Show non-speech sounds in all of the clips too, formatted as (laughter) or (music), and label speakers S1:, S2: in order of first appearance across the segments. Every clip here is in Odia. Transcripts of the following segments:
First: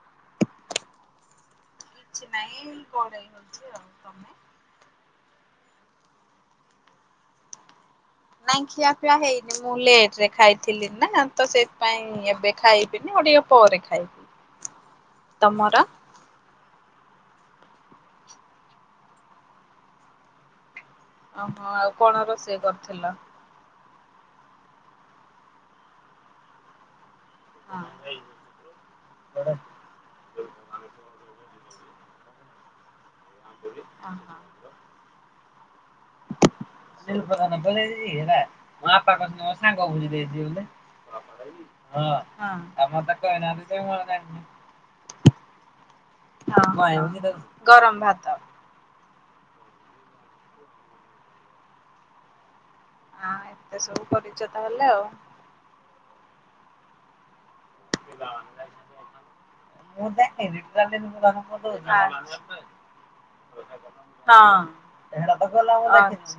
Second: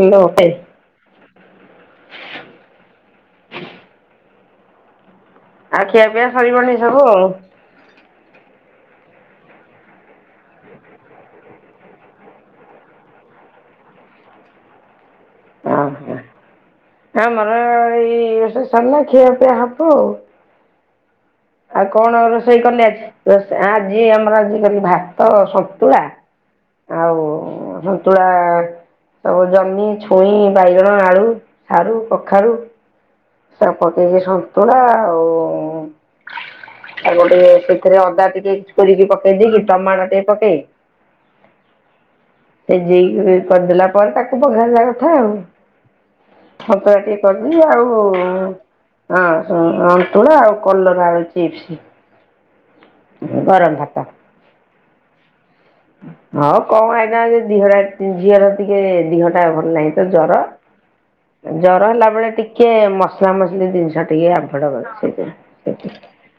S1: ହ୍ୟାଲୋ (unintelligible)
S2: କିଛି ନାଇଁ କଡ଼େଇ ଧୋଉଥିଲି ଆଉ ତମେ?
S1: ଆଉ ଖିଆ ପିଆ ସରିବଣି ସବୁ?
S2: ନାଇଁ ଖିଆପିଆ ହେଇନି ମୁଁ ଲେଟ ରେ ଖାଇଥିଲି ନା ତ ସେଥିପାଇଁ ଏବେ ଖାଇବିନି ଆଉ ଟିକିଏ ପରେ ଖାଇବି ତମର?
S1: ଓହୋ। ଆମର ଏଇ ଏବେ ସରିଲା ଖିଆ ପିଆ ହବ ଆଉ। ଆଉ କଣ ରୋଷେଇ କଲେ? ଆଜି ଆମର ଆଜି ଖାଲି ଭାତ ସନ୍ତୁଳା ଆଉ
S2: ହଁ
S1: ସନ୍ତୁଳା ସବୁ ଜହ୍ନି, ଛୁଇଁ, ବାଇଗଣ, ଆଳୁ, ସାରୁ, କଖାରୁ ସବୁ
S2: ହଁ
S1: ପକେଇକି ସନ୍ତୁଳା ଆଉ ତାକୁ ଟିକେ ସେଥିରେ ଅଦାଟିକେ ଇଉଜ୍ କରିକି ପକେଇଦେଇ କି ଟମାଟ ଟିକିଏ ପକେଇ
S2: ହଁ।
S1: ସେଜେଇକି କରିଦେଲା ପରେ ତାକୁ ପଘାରିବା କଥା ଆଉ। ସନ୍ତୁଳା ଟିକେ
S2: ହଁ
S1: କରିବି ଆଉ
S2: ଗରମ
S1: ହଁ
S2: ଭାତ।
S1: ହଁ ସନ୍ତୁଳା ଆଉ କଲରା ଆଳୁ ଚିପ୍ସ।
S2: ହଁ
S1: ଗରମ
S2: ଏତେ
S1: ଭାତ
S2: ସବୁ କରିଛ ତାହେଲେ ଆଉ।
S1: ହଉ କଣ ଖାଇଥାନ୍ତି ଦେହ ଟା ଟିକେ ଝିଅର ଟିକେ ଦିହ ଟା ଭଲ ନାହିଁ ତ
S2: ମୁଁ
S1: ଜର ଜର ହେଲା ବେଳେ ଟିକେ
S2: ଦେଖିନି।
S1: ଟିକେ ମସଲା ମସଲି ଜିନିଷ ଟିକେ
S2: ହଁ।
S1: ଆଭଡ କର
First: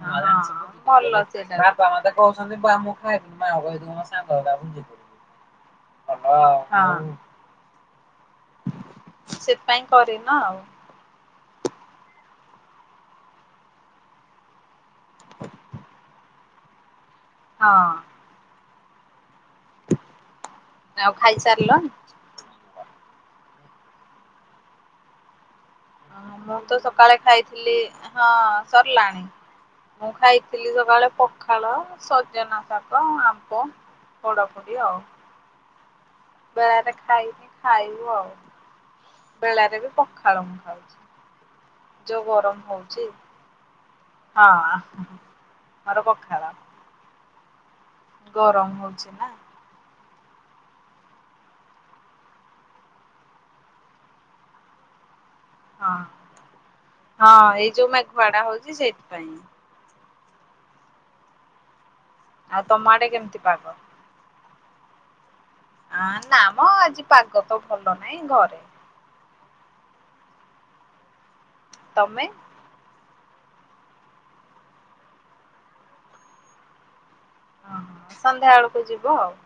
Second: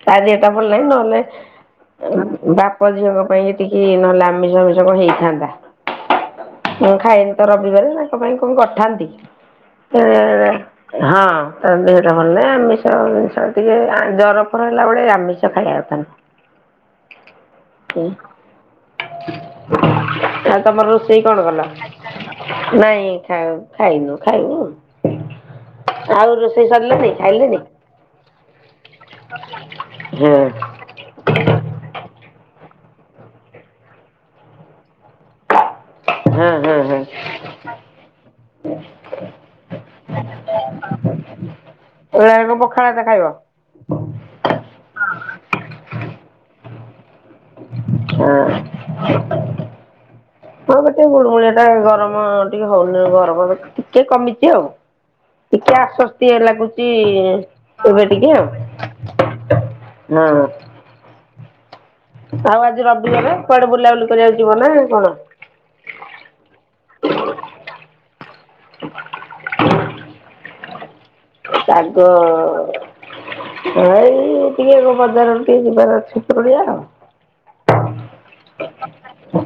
S1: ତା ଦିହଟା ଭଲ ନାହିଁ ନ ନହେଲେ ବାପ ଝିଅଙ୍କ ପାଇଁ ଟିକେ ନହେଲେ ଆମିଷ ଫାମିଷ ଟିକିଏ ହେଇଥାନ୍ତା। ମୁଁ
S2: ହଁ
S1: ଖାଏନି ତ ରବିବାରେ ତାଙ୍କ ପାଇଁ କଣ କରିଥାନ୍ତି।
S2: ସେଥିପାଇଁ କରିନ ଆଉ
S1: (unintelligible) ହଁ ତାଦେହଟା ଭଲ ନାହିଁ ଆମିଷ ଫାମିଷ ଟିକେ ଜରଫର ହେଲା ବେଳେ ଆମିଷ ଖାଇବାକୁ (unintelligible)
S2: ହଁ।
S1: ଆ ତମର
S2: ଆଉ
S1: ରୋଷେଇ କଣ କଲ?
S2: ଖାଇସାରିଲଣି?
S1: ନାଇଁ ଖାଇନୁ ଖାଇବୁ। ଆଉ
S2: ମୁଁ
S1: ରୋଷେଇ
S2: ତ
S1: ସରିଲାନି
S2: ସକାଳେ
S1: ଖାଇଲେନି?
S2: ଖାଇଥିଲି ହଁ ସରିଲାଣି ମୁଁ
S1: ହଁ
S2: ଖାଇଥିଲି। ସକାଳେ ପଖାଳ ସଜନା ଶାଗ, ଆମ୍ବ ପୋଡାପୋଡି ଆଉ।
S1: ହଁ ହଁ
S2: ବେଳାରେ
S1: ହଁ।
S2: ଖାଇନୁ ଖାଇବୁ ଆଉ ବେଳାରେ ବି ପଖାଳ ମୁ ଖାଉଚି।
S1: ବେଳାରେବି ପଖାଳଭାତ ଖାଇବ।
S2: ହଁ ମୋର ପଖାଳ।
S1: ହଁ
S2: ଗରମ ହଉଛି ନା।
S1: ହଁ ଗୋଟେ ଗୁଳିଗୁଳିଆ ଟା ଗରମ ଟିକେ ହଉନି ଗରମ ଟିକେ କମିଛି ଆଉ। ଟିକେ
S2: ହଁ।
S1: ଆଶ୍ଵସ୍ତି ଲାଗୁଚି
S2: ହଁ ଏଇ ଯୋଉ
S1: ଏବେ ଟିକେ
S2: ମେଘୁଆଡା ହଉଛି ସେଇଥିପାଇଁ
S1: ଆଉ। ହୁଁ ଆଉ
S2: ତମ
S1: ଆଜି
S2: ଆଡେ
S1: ରବିବର
S2: କେମିତି ପାଗ?
S1: କୁଆଡେ ବୁଲାବୁଲି କରିବାକୁ ଯିବ ନା କଣ?
S2: ଆ ନାମ ଆଜି ପାଗ ତ ଭଲ ନହିଁ ଘରେ
S1: ପାଗ
S2: ତମେ?
S1: ଏଇ ଟିକେ ବଜାରରୁ ଟିକେ ଯିବାର ଅଛି ପରୁଡିଆ ଆଉ।
S2: ଓହୋ ସନ୍ଧ୍ୟା ବେଳକୁ ଯିବୁ ଆଉ।
S1: ହଁ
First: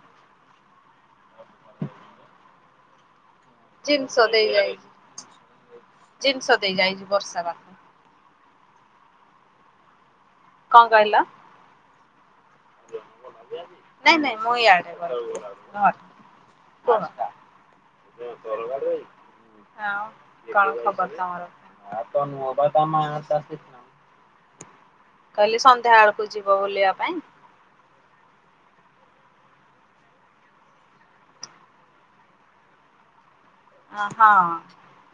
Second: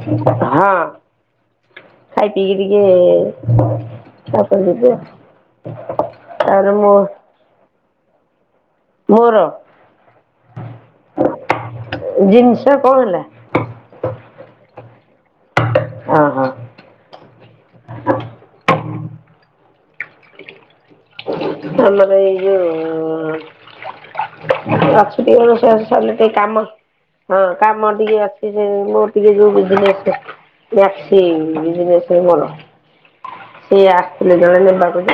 S1: ଖାଇ ପିଇକି ଟିକେ
S2: ଜିନିଷ
S1: ତାପରେ
S2: ଦେଇଯାଇଛି। ଜିନିଷ
S1: ଯିବ ଆର ମୁଁ
S2: (unintelligible)
S1: ଘୋର
S2: କଣ କହିଲ?
S1: ଜିନିଷ କଣ ହେଲା?
S2: ନାଇଁ ନାଇଁ ମୁଁ ଇଆଡେ
S1: ହଁ ହଁ।
S2: ହଁ କଣ ଖବର ତମର? କହିଲି ସନ୍ଧ୍ୟା ବେଳକୁ
S1: ଆମାନେଇ (unintelligible)
S2: ଯିବ
S1: କାମ
S2: ବୁଲିବା ପାଇଁ
S1: ହଁ କାମ ଟିକେ ଅଛି ସେ ମୋ ଟିକେ ଯୋଉ ବିଜିନେସ୍ (unintelligible) ସିଏ
S2: ହଁ
S1: ଆସିଥିଲେ ଜଣେ ନେବାକୁ ଯେ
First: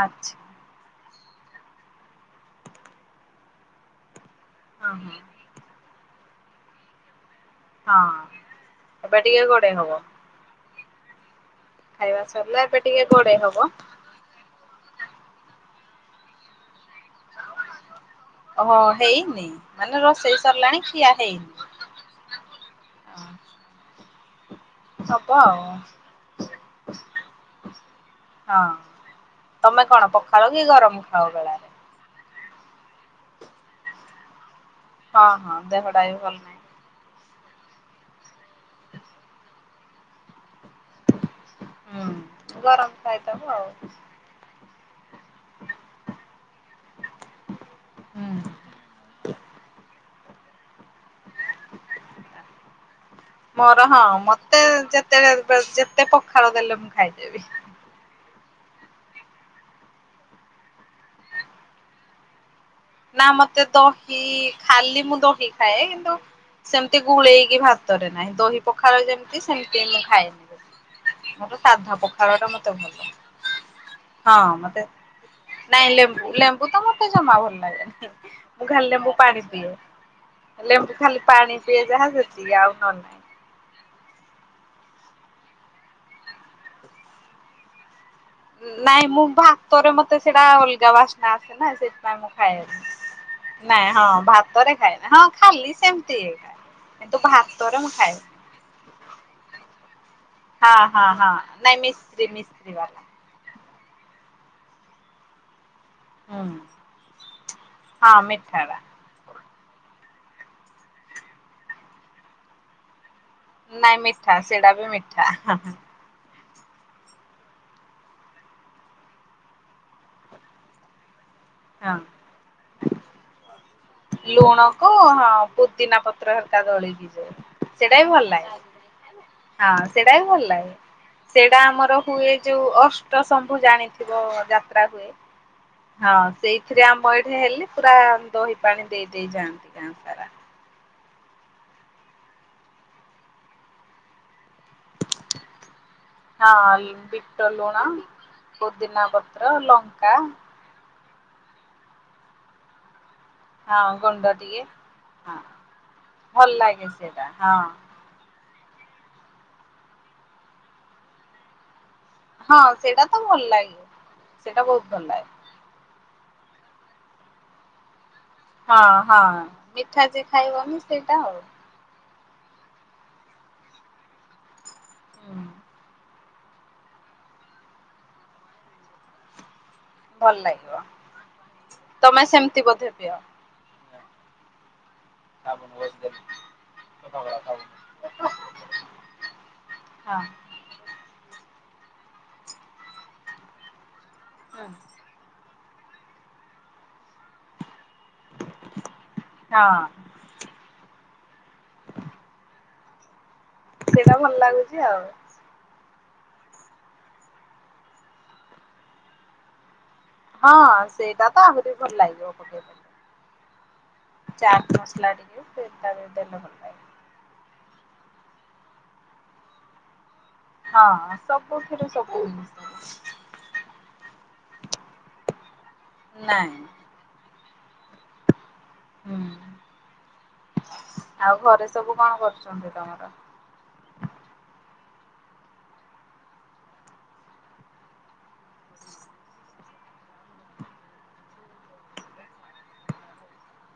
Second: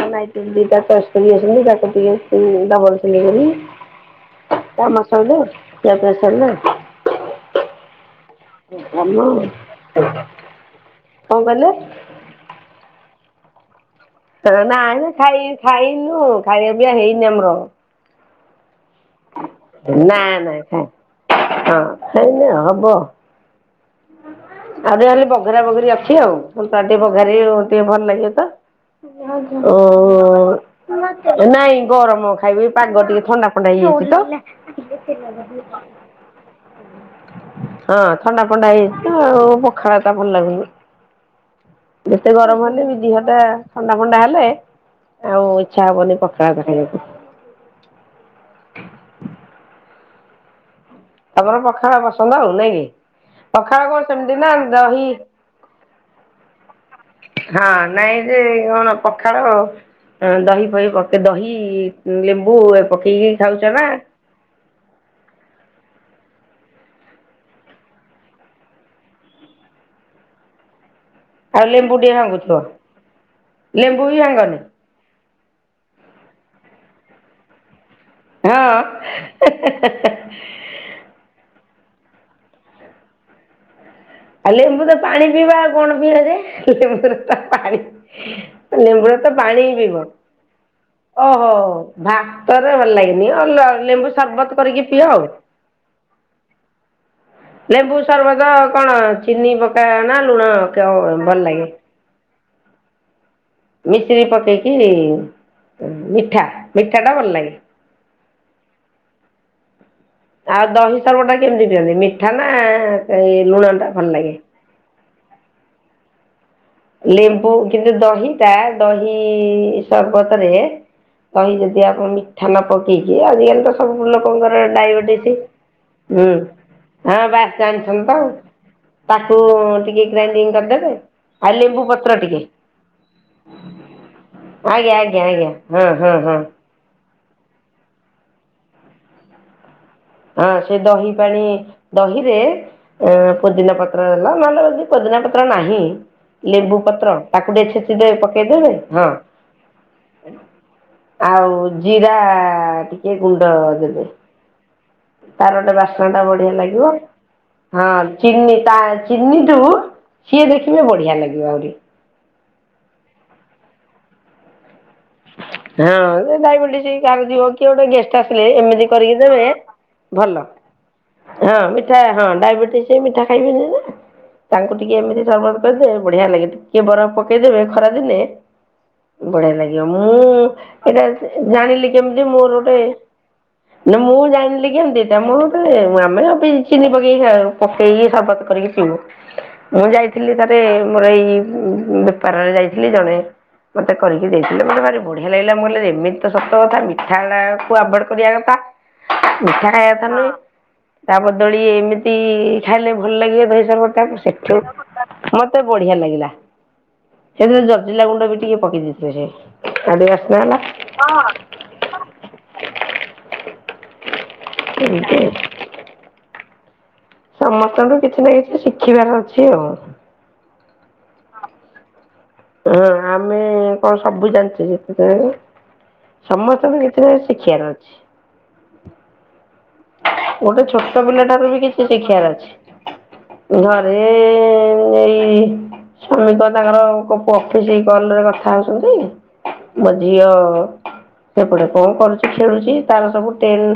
S2: ଆଚ୍ଛା।
S1: କାମ ସାରିଲା ଖିଆ
S2: ହଁ
S1: ପିଆ ସାରିଲା।
S2: ହଁ। ଏବେ
S1: କଣ
S2: ଟିକେ ଘୋଡେଇ ହବ।
S1: କହିଲେ?
S2: ଖାଇବା ସରିଲା ଏବେ ଟିକେ ଗୋଡେଇ ହବ।
S1: ଖେଳଣା ଆଣିଲୁ ଖାଇ ଖାଇନୁ ଖାଇବା ପିଆ ହେଇନି ଆମର।
S2: ହୋ ହେଇନି? ମାନେ
S1: ନା
S2: ରୋଷେଇ
S1: ନା
S2: ସରିଲାଣି
S1: ଖାଇ
S2: ଖିଆ
S1: ହଁ
S2: ହେଇନି।
S1: ଆ ଟ ଖାଲି
S2: ହବ ଆଉ
S1: ବଘରା ବଘରି ଅଛି ଆଉ ତ ଟିକେ ବଘାର ଟିକେ ଭଲ ଲାଗିବ ତ।
S2: ହଁ
S1: ଓ
S2: ତମେ କଣ ପଖାଳ କି ଗରମ ଖାଅ ବେଳାରେ?
S1: ନାଇ ଗରମ। ଖାଇବେ ପାଗ ଟିକେ ଥଣ୍ଡା ଫଣ୍ଡା ହେଇଯାଉଛି ତ।
S2: ହଁ ହଁ ଦେହ ଡ଼ା ବି ଭଲ ନାହିଁ।
S1: ହଁ ଥଣ୍ଡା ଫଣ୍ଡା ହେଇଚୁ ଆଉ ପଖାଳ ତ ଭଲ ଲାଗୁନି।
S2: ହୁଁ
S1: ଯେତେ ଗରମ ହେଲେ ବି ଦିହ ଟା
S2: ଖାଇଦବ ଆଉ।
S1: ଥଣ୍ଡା ଫଣ୍ଡା ହେଲେ ଆଉ ଇଚ୍ଛା ହବନି ପଖାଳ ଟା ଖାଇଆକୁ।
S2: ହୁଁ।
S1: ତମର ପଖାଳ ପସନ୍ଦ ଆଉ ନାଇଁ କି? ପଖାଳ
S2: ମୋର
S1: କଣ
S2: ହଁ
S1: ସେମିତି ନା
S2: ମତେ
S1: ଦହି
S2: ଯେତେଳେ ଯେତେ ପଖାଳ ଦେଲେ ମୁଁ ଖାଇଦେବି।
S1: ହଁ ନାଇଁ ଯେ କଣ ପଖାଳ ଦହି ଫହିକ ଦହି ଲେମ୍ବୁ
S2: ନା
S1: ପକେଇକି ଖାଉଛ
S2: ମତେ
S1: ନା?
S2: ଦହି ଖାଲି ମୁଁ ଦହି ଖାଏ କିନ୍ତୁ ସେମିତି ଗୁଳେଇକି ଭାତରେ ନାହିଁ ଦହି ପଖଳ ଯେମିତି ସେମିତି ମୁଁ ଖାଇନି। ମୋତେ
S1: ଆଉ ଲେମ୍ବୁ
S2: ସାଧା
S1: ଟିକେ
S2: ପୋଖାଳ ଟା
S1: ଭାଙ୍ଗୁଥିବ
S2: ମତେ ଭଲ
S1: ଲେମ୍ବୁ ବି
S2: ହଁ
S1: ଭାଙ୍ଗନି
S2: ମତେ। ନାଇଁ ଲେମ୍ବୁ ଲେମ୍ବୁ ତ ମତେ ଜମା ଭଲ ଲାଗେନାଇଁ
S1: ହଁ।
S2: ମୁଁ ଖାଲି ଲେମ୍ବୁ ପାଣି ପିଏ। ଲେମ୍ବୁ ଖାଲି ପାଣି ପିଏ ଯାହା ସେତିକି ଆଉ ନ ନହିଁ।
S1: ଆଉ ଲେମ୍ବୁ ତ ପାଣି ପିଇବା ଆଉ କଣ ପିଇବା ଯେ ଲେମ୍ବୁ ପାଣି।
S2: ନାଇଁ
S1: ଲେମ୍ବୁରେ
S2: ମୁଁ
S1: ତ ପାଣି ହିଁ
S2: ଭାତରେ
S1: ପିଇବ।
S2: ମତେ ସେଇଟା ଅଲଗା ବାସ୍ନା
S1: ଓହୋ
S2: ଆସେ ନା ସେଥିପାଇଁ ମୁଁ
S1: ଭାତରେ ଭଲ ଲାଗେନି
S2: ଖାଏ ନାଇଁ ହଁ
S1: ଲେମ୍ବୁ ସରବତ
S2: ଭାତରେ
S1: କରିକି ପିଅ
S2: ଖାଏନା ହଁ
S1: ଆଉ।
S2: ଖାଲି ସେମିତି ଖାଏ କିନ୍ତୁ ଭା
S1: ଲେମ୍ବୁ ସର୍ବତ କଣ ଚିନି ପକା ନା ଲୁଣ
S2: ହଁ ହଁ ହଁ
S1: ଭଲ ଲାଗେ
S2: ନାଇଁ ମିସ୍ତ୍ରୀ ମିସ୍ତ୍ରୀ। ଦି ଵାଲା।
S1: ମିଶ୍ରି ପକେଇକି
S2: ହୁଁ
S1: ମିଠା ମିଠା ଟା ଭଲ ଲାଗେ।
S2: ହଁ ମିଠା ବା।
S1: ଆଉ ଦହି ସର୍ବ ଟା କେମିତି ପିଣନ୍ତି ମିଠା ନା ଏଇ ଲୁଣଟା
S2: ନାଇଁ
S1: ଭଲ ଲାଗେ?
S2: ମିଠା ସେଇଟା ବି ମିଠା।
S1: ଲେମ୍ବୁ କିନ୍ତୁ ଦହିଟା ଦହି ସର୍ବତରେ ଦହି ଯଦି
S2: ହଁ।
S1: ଆପଣ ମିଠା ନ ପକେଇକି ଆଜିକାଲି ତ ସବୁ ଲୋକଙ୍କର
S2: ଲୁଣକୁ ହଁ
S1: ଡାଇବେଟିସ୍
S2: ପୁଦିନା ପତ୍ର
S1: ହୁଁ
S2: ହେରିକା ଦଳିକି
S1: ହଁ
S2: ଯୋଉ
S1: ବାସ୍
S2: ସେଇଟା
S1: ଜାଣିଛନ୍ତି
S2: ବି ଭଲ
S1: ତଉ।
S2: ଲାଗେ।
S1: ତାକୁ
S2: ହଁ
S1: ଟିକେ
S2: ସେଇଟା ବି ଭଲ
S1: ଗ୍ରାଇଣ୍ଡିଙ୍ଗ
S2: ଲାଗେ।
S1: କରିଦେବେ ଆଉ
S2: ସେଇଟା
S1: ଲେମ୍ବୁ
S2: ଆମର
S1: ପତ୍ର
S2: ହୁଏ
S1: ଟିକେ
S2: ଯୋଉ ଅଷ୍ଟ ଶମ୍ଭୁ ଜାଣିଥିବ ଯାତ୍ରା ହୁଏ ହଁ ସେଇ ଏଥିରେ ଆମ ଏଇଠି ହେଲି ପୁରା ଦହି ପାଣି ଦେଇ ଦେଇ ଯାଆନ୍ତି ଗାଁ ସାରା।
S1: ହଁ ସେ ଦହି ପାଣି ଦହିରେ ପୋଦିନା ପତ୍ର ହେଲା ନହେଲେ ପୁଦିନା ପତ୍ର ନାହିଁ।
S2: ହଁ
S1: ଲେମ୍ବୁ ପତ୍ର
S2: ବିଟ
S1: ତାକୁ ଟିକେ
S2: ଲୁଣ
S1: ଛେଚି ଦେବେ ପକେଇଦେବେ
S2: ପୋଦିନା
S1: ହଁ
S2: ପତ୍ର ଲଙ୍କା
S1: ଆଉ ଜିରା ଟିକେ ଗୁଣ୍ଡ ଦେବେ।
S2: ଡ଼ ଟିଏ।
S1: ତାର ଗୋଟେ ବାସ୍ନା ଟା ବଢିଆ ଲାଗିବ। ହଁ ଚିନି ତା ଚିନିଠୁ ସିଏ ଦେଖିବେ ବଢିଆ ଲାଗିବ ଆହୁରି।
S2: ହଁ ସେଇଟା ତ ଭଲ ଲାଗିବି ସେଇଟା ବହୁତ ଭଲ ଲାଗେ।
S1: ହଁ ସେ ଡାଇବେଟିସ କାହାର ଥିବ କିଏ ଗୋଟେ ଗେସ୍ ସେ ଆସିଲେ
S2: ହଁ
S1: ଏମିତି କରିକି
S2: ହଁ
S1: ଦେବେ
S2: ମିଠା ଯେ
S1: ଭଲ
S2: ଖାଇବନି ସେଇଟା ଆଉ।
S1: ହଁ। ଠା ହଁ ଡାଇବେଟିସ୍ ହେଇ ମିଠା ଖାଇବେନି ନା ତାଙ୍କୁ ଟିକେ ଏମିତି
S2: ହୁଁ
S1: ସରବତ ଦେବେ ବଢିଆ ଲାଗେ ଟିକେ ବରଫ ପକେଇଦେବେ ଖରା ଦିନେ ବଢିଆ ଲାଗେ। ଆଜ୍ଞା ମୁଁ
S2: ଭଲ ଲାଗିବ
S1: ଏଇଟା ଜାଣିଲି
S2: ତମେ
S1: କେମତି ମୋର
S2: ସେମିତି
S1: ଗୋଟେ
S2: ବୋଧେ ପିଅ
S1: ନା ମୁଁ ଜାଣିଲି କେମତି (unintelligible) ଆମେ ଚିନି ପକେଇକି ପକେଇକି ସର୍ବତ କରିକି ପିଉ। ମୁଁ
S2: ହଁ।
S1: ଯାଇଥିଲି ଥ ମତେ ମୋର ଏଇ ବେପାରରେ ଯାଇଥିଲି। ଜଣେ ମତେ କରିକି
S2: ହୁଁ
S1: ଦେଇଥିଲେ ମତେ ଭାରି ବଢିଆ ଲାଗିଲା ମୁଁ କଇଲି ଏମିତି ତ ସତ କଥା ମିଠାକୁ ଆଭଏଡ କରିବା କଥା। ମିଠା
S2: ହଁ
S1: ଖାଇବା କଥା ନୁହଁ, ତା ବଦଳେ ଏମିତି ଖାଇଲେ ଭଲ ଲାଗିବ ଧ ମୁଁ ତାକୁ
S2: ସେଇଟା ଭଲ
S1: ସେଠୁ
S2: ଲାଗୁଛି ଆଉ।
S1: ମତେ ବଢିଆ ଲାଗିଲା, ସେଥିରେ ଜଲଜିରା ଗୁଣ୍ଡ ବି ଟିକେ ପକେଇ ଦେଲି। (unintelligible)
S2: ହଁ ସେଇଟା ତ ଆହୁରି ଭଲ ଲାଗିବ ପକେଇଲେ। ଚା ମସଲା
S1: ଏମିତି
S2: ଟିକେ ସେଟା ବି ଦେଲେ ଭଲ ଲାଗିବ।
S1: ସମସ୍ତଙ୍କ ଠୁ କିଛି ନା କିଛି ଶିଖିବାର ଅଛି ଆଉ।
S2: ହଁ ସବୁଥିରୁ ସବୁ
S1: ହଁ ଆମେ କଣ ସବୁ ଜାଣିଛେକି
S2: ନାଇଁ
S1: ସମସ୍ତଙ୍କ ରେ ଶିଖିବାର ଅଛି।
S2: (unintelligible)
S1: ଗୋଟେ ଛୋଟ
S2: ଆଉ
S1: ପିଲାଠାରୁ ବି
S2: ଘରେ
S1: କିଛି
S2: ସବୁ କଣ
S1: ଶିଖିବାର
S2: କରୁଛନ୍ତି ତମର?
S1: ଅଛି। ଘରେ ଏଇ ସ୍ୱାମୀ ତ ତାଙ୍କର କଉ ଅଫିସ କଲରେ କଥା ହଉଛନ୍ତି। ମୋ ଝିଅ ସେପଟେ କଣ କରୁଛି? ଖେଳୁଛି ତାର ସବୁ ଟେନ୍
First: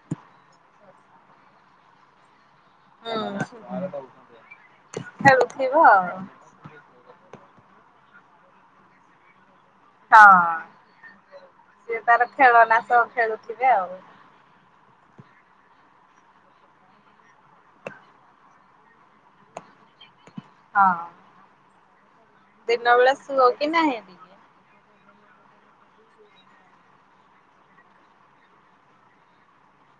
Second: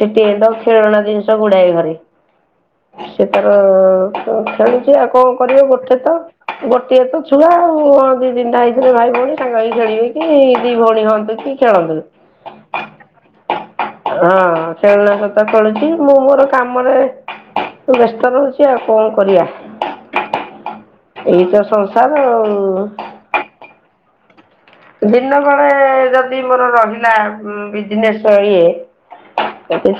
S1: ସେଠିଏ ତ ଖେଳଣା ଜିନିଷ ଗୁଡାଏ ଘରେ। ସେ
S2: ହୁଁ
S1: ତାର ଖେଳୁଛି ଆଉ କଣ କରିବ
S2: ଖେଳୁଥିବ
S1: ଗୋଟେ
S2: ଆଉ
S1: ତ। ଗୋଟିଏ ତ ଛୁଆ ଆଉ ଦି ତିନିଟା ହେଇଥିଲେ ଭାଇ ଭଉଣୀ। ସାଙ୍ଗହେଇକି ଖେଳି
S2: ହଁ।
S1: କି ଦି ଭଉଣୀ ହସନ୍ତି,
S2: ସିଏ ତାର ଖେଳନା ସହ
S1: ଖେଳନ୍ତି।
S2: ଖେଳୁଥିବେ ଆଉ
S1: ହଁ ଖେଳନା ସହିତ ଖେଳୁଛି ମୁଁ ମୋର କାମରେ ତ ବ୍ୟସ୍ତ ରହୁଛି ଆଉ କଣ କରିବା?
S2: ହଁ।
S1: ଏଇ ତ ସଂସାର ଆଉ।
S2: ଦିନ ବେଳେ ଶୁଅ କି ନାହିଁ? ଟିକେ
S1: ଦିନ ବଳେ ଯଦି ମୋର ରହିଲା ବିଜନେସ ଇଏ।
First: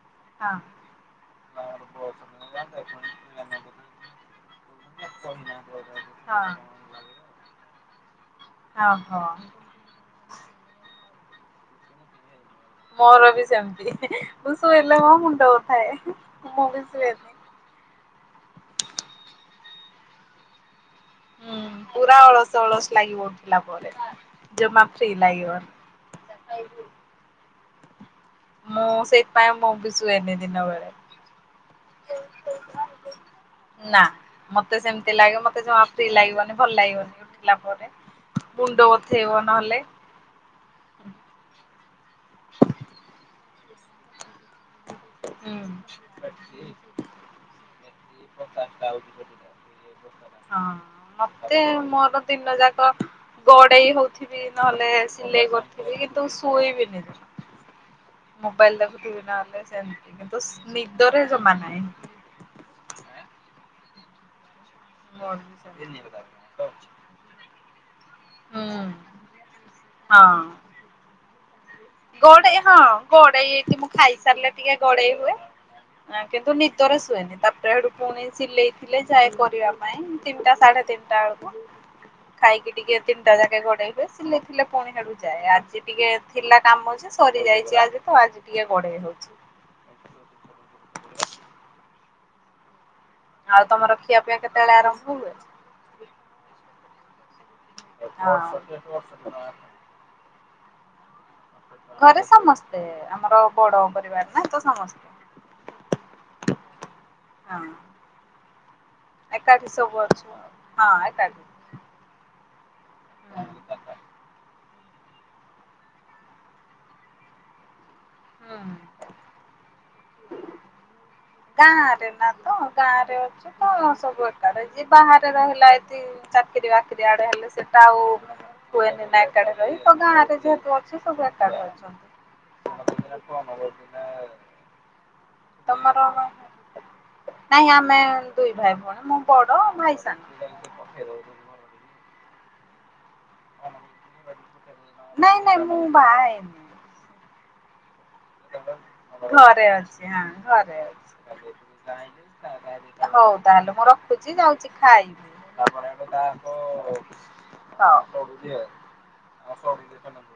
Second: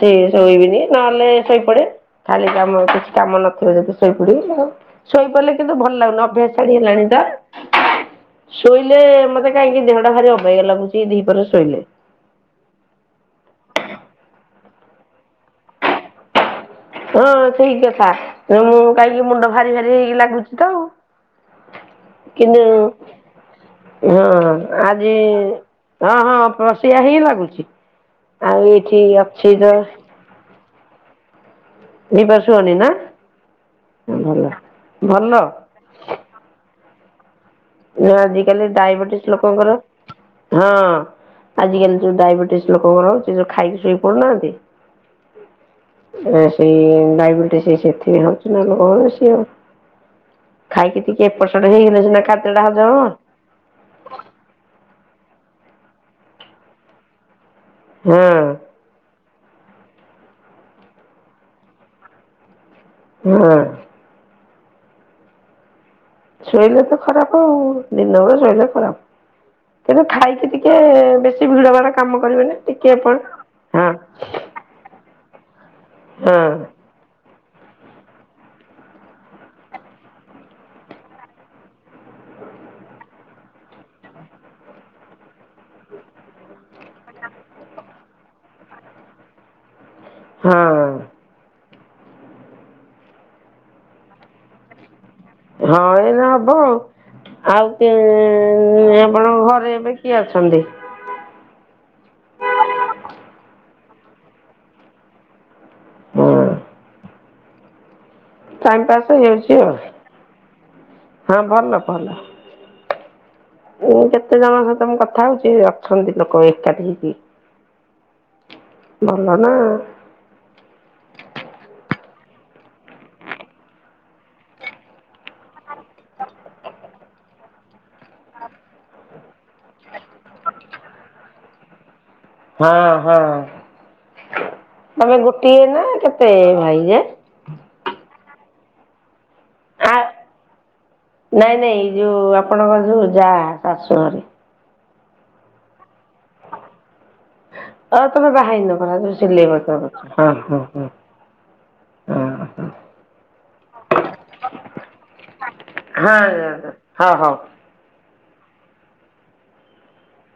S1: ସେ
S2: ହଁ।
S1: ଶୋଇବିନି ନହେଲେ ଶୋଇପଡେ। ଖାଲି କାମ କିଛି କାମ ନଥିବ ଯଦି ଶୋଇପଡିବି ଆଉ। ଶୋଇପଡିଲେ କିନ୍ତୁ ଭଲ ଲାଗୁନି
S2: ହଁ
S1: ଅଭ୍ୟାସଟା ହେଇଗଲାଣି ତ। ଶୋଇଲେ
S2: ଓହୋ
S1: ମତେ କାହିଁକି ଦେହଟା ଭାରି ଅବାଗ୍ୟା ଲାଗୁଛି ଦିପହରେ ଶୋଇଲେ।
S2: ମୋର ବି ସେମିତି ମୁଁ ଶୋଇଲେ ମୋ ମୁଣ୍ଡ ବଥାଏ ମୁଁ ବି ସୁଏ।
S1: ହଁ ସେଇ କଥା ତ ମୁଁ କାହିଁକି ମୁଣ୍ଡ ଭାରି ଭାରି ହେଇକି ଲାଗୁଛି ତ ଆଉ।
S2: ହୁଁ ପୁରା ଅଳସ
S1: କିନ୍ତୁ
S2: ଅଳସ ଲାଗିବ ଉଠିଲା ପରେ
S1: ହଁ
S2: ଜମା ଫ୍ରି
S1: ଆଜି।
S2: ଲାଗିବନି।
S1: ହଁ ହଁ ପସିଆ ହିଁ ଲାଗୁଛି ଆଉ ଏଇଠି ଅଛି ତ।
S2: ନେଦି ଦିନ ବେଳେ
S1: ହେଇପାରୁନି ନା
S2: ନା
S1: ଭଲ
S2: ମୋତେ ସେମିତି
S1: ଭଲ
S2: ଲାଗେ ମତେ ଯମା ଫ୍ରୀ ଲାଗିବନି ଭଲ ଲାଗିବନି। ଉଠିଲା ପରେ।
S1: ଆଜିକାଲି
S2: ମୁଣ୍ଡ
S1: ଡାଇବେଟିସ୍
S2: ବଥେଇବ
S1: ଲୋକଙ୍କର
S2: ନହେଲେ
S1: ହଁ। ଆଜିକାଲି ଯୋଉ ଡାଇବେଟିସ ଲୋକଙ୍କର ସେ ଯଉ ଖାଇକି ଶୋଇକ ପଡୁନାହାନ୍ତି?
S2: ହୁଁ।
S1: ସେଇ ଡାଇବେଟିସ ସେଇଥି ହଉଛି ନା ଲୋକଙ୍କୁ ବେଶୀ ଆଉ।
S2: ହଁ
S1: ଖାଇକି ଟିକେ ଏପଟ
S2: ମତେ
S1: ସେପଟ ହେଇଗଲେ
S2: ମୋର
S1: ସିନା ଖା
S2: ଦିନ ଯାକ ଗଡେଇ ହଉଥିବି ନହେଲେ ସିଲେଇ କରିଥିବି କିନ୍ତୁ ଶୋଇବିନି।
S1: ହଁ
S2: ମୋବାଇଲ ଦେଖୁଥିବି ନହଲେ ସେମୀତି କିନ୍ତୁ ନିଦରେ ଜମା ନାହିଁଁ।
S1: ହଁ।
S2: (unintelligible)
S1: ଶୋଇଲେ ତ ଖରାପ ଆଉ, ଦିନ ବେଳେ ଶୋଇଲେ ଖରାପ। କିନ୍ତୁ ଖାଇକି ଟି କେ ବେଶୀ ଭିଡ। (unintelligible)
S2: ଗଡେଇ ହଁ
S1: ଟିକେ ଏପଟ
S2: ଗଡେଇ ଏଇଠି ମୁଁ
S1: ହଁ
S2: ଖାଇସାରିଲେ ଟିକେ ଗଡେଇ ହୁଏ। କିନ୍ତୁ ନି
S1: ହଁ
S2: ଦରେ ଶୁଏନି। ତାପରେ ହେଠୁ ପୁଣିି ଏ ସିଲେଇଥିଲେ ଯାଏ କରିବା ପାଇଁ ତିନିଟା ସାଢେ ତିନିଟା ବେଳକୁ। ଖାଇକି ଟିକେ ତିନିଟା ଯାକେ ଗଡେଇ ହୁଏ। ସିଲେଇ ଥିଲେ ପୁଣି ହେଠୁ ଯାଏ। ଆଜି ଟିକେ ଥିଲା କାମ ଯେ ସରି ଯାଇଚି ଆଜି ତ ଆଜି ଟିକେ ଗଡେଇ ହଉଚି।
S1: ହଁ।
S2: ଆଉ ତମର ଖିଆ ପିଆ କେତେବେଳେ ଆରମ୍ଭ ହୁଏ?
S1: ହଁ ଏଇନେ ହବ ଆଉ। ଆଉ କି ଆପଣଙ୍କ
S2: ହଁ।
S1: ଘରେ ଏବେ କିଏ ଅଛନ୍ତି?
S2: ଘରେ ସମସ୍ତେ। ଆମର ବଡ ପରିବାର ନା, ତ ସମସ୍ତେ।
S1: ହଁ
S2: ହଁ।
S1: ଟାଇମ୍ ପାସ୍ ହେଇଯାଉଛି
S2: ଏକାଠି
S1: ଆଉ
S2: ସବୁ ଅଛୁ ଆଉ। ହଁ ଏକାଠି।
S1: ଭଲ ଭଲ। ମୁଁ କେତେ ଜଣଙ୍କ ସହିତ ମୁଁ କ କଥା ହଉଚି ଅଛନ୍ତି ଲୋକ ଏକାଠି ହେଇକି।
S2: ହୁଁ।
S1: ଭଲ ନା।
S2: ଗାଁ ରେ ନା ତ ଗାଁ ରେ ଅଛୁ ତ ସବୁ ଏକାଠି। ଯିଏ ବାହାରେ ରହିଲା ଏଠି ଚାକିରି ବାକିରି ଆଡେ ହେଲେ ସେଟା ଆଉ ହୁଏନି ନା ଏକାଠି ରହି, ତ ଗାଁ ରେ ଯେହେତୁ ଅଛି ସବୁ ଏକାଠିି
S1: ହଁ
S2: ଅଛନ୍ତି।
S1: ହଁ
S2: (unintelligible)
S1: ତମେ ଗୋଟିଏ ନା
S2: ତମର
S1: କେତେ ଭାଇ ଯେ?
S2: ନାଇଁ ଆମେ ଦୁଇ ଭାଇ ଭଉଣୀ। ମୁଁ ବଡ
S1: ଆ
S2: ଭାଇ ସାନ।
S1: ନାଇଁ ନାଇଁ ଯୋଉ ଆପଣଙ୍କର ଯୋଉ ଯା ଶାଶୁଘରେ।
S2: ନାଇଁ ନାଇଁ ମୁଁ ବାହା ହେଇନି।
S1: ଅ ହ ତମେ ବାହା ହେଇନ (unintelligible) ସିଲେଇ
S2: ଘରେ ଅଛି ହଁ ଘରେ
S1: କରୁଚ
S2: ଅଛି। ହଉ ତାହେଲେ ମୁଁ ରଖୁଚି ଯାଉଚି ଖାଇବି।
S1: ହଁ ଯାଆନ୍ତୁ। ହ ହଉ।
S2: ହଉ।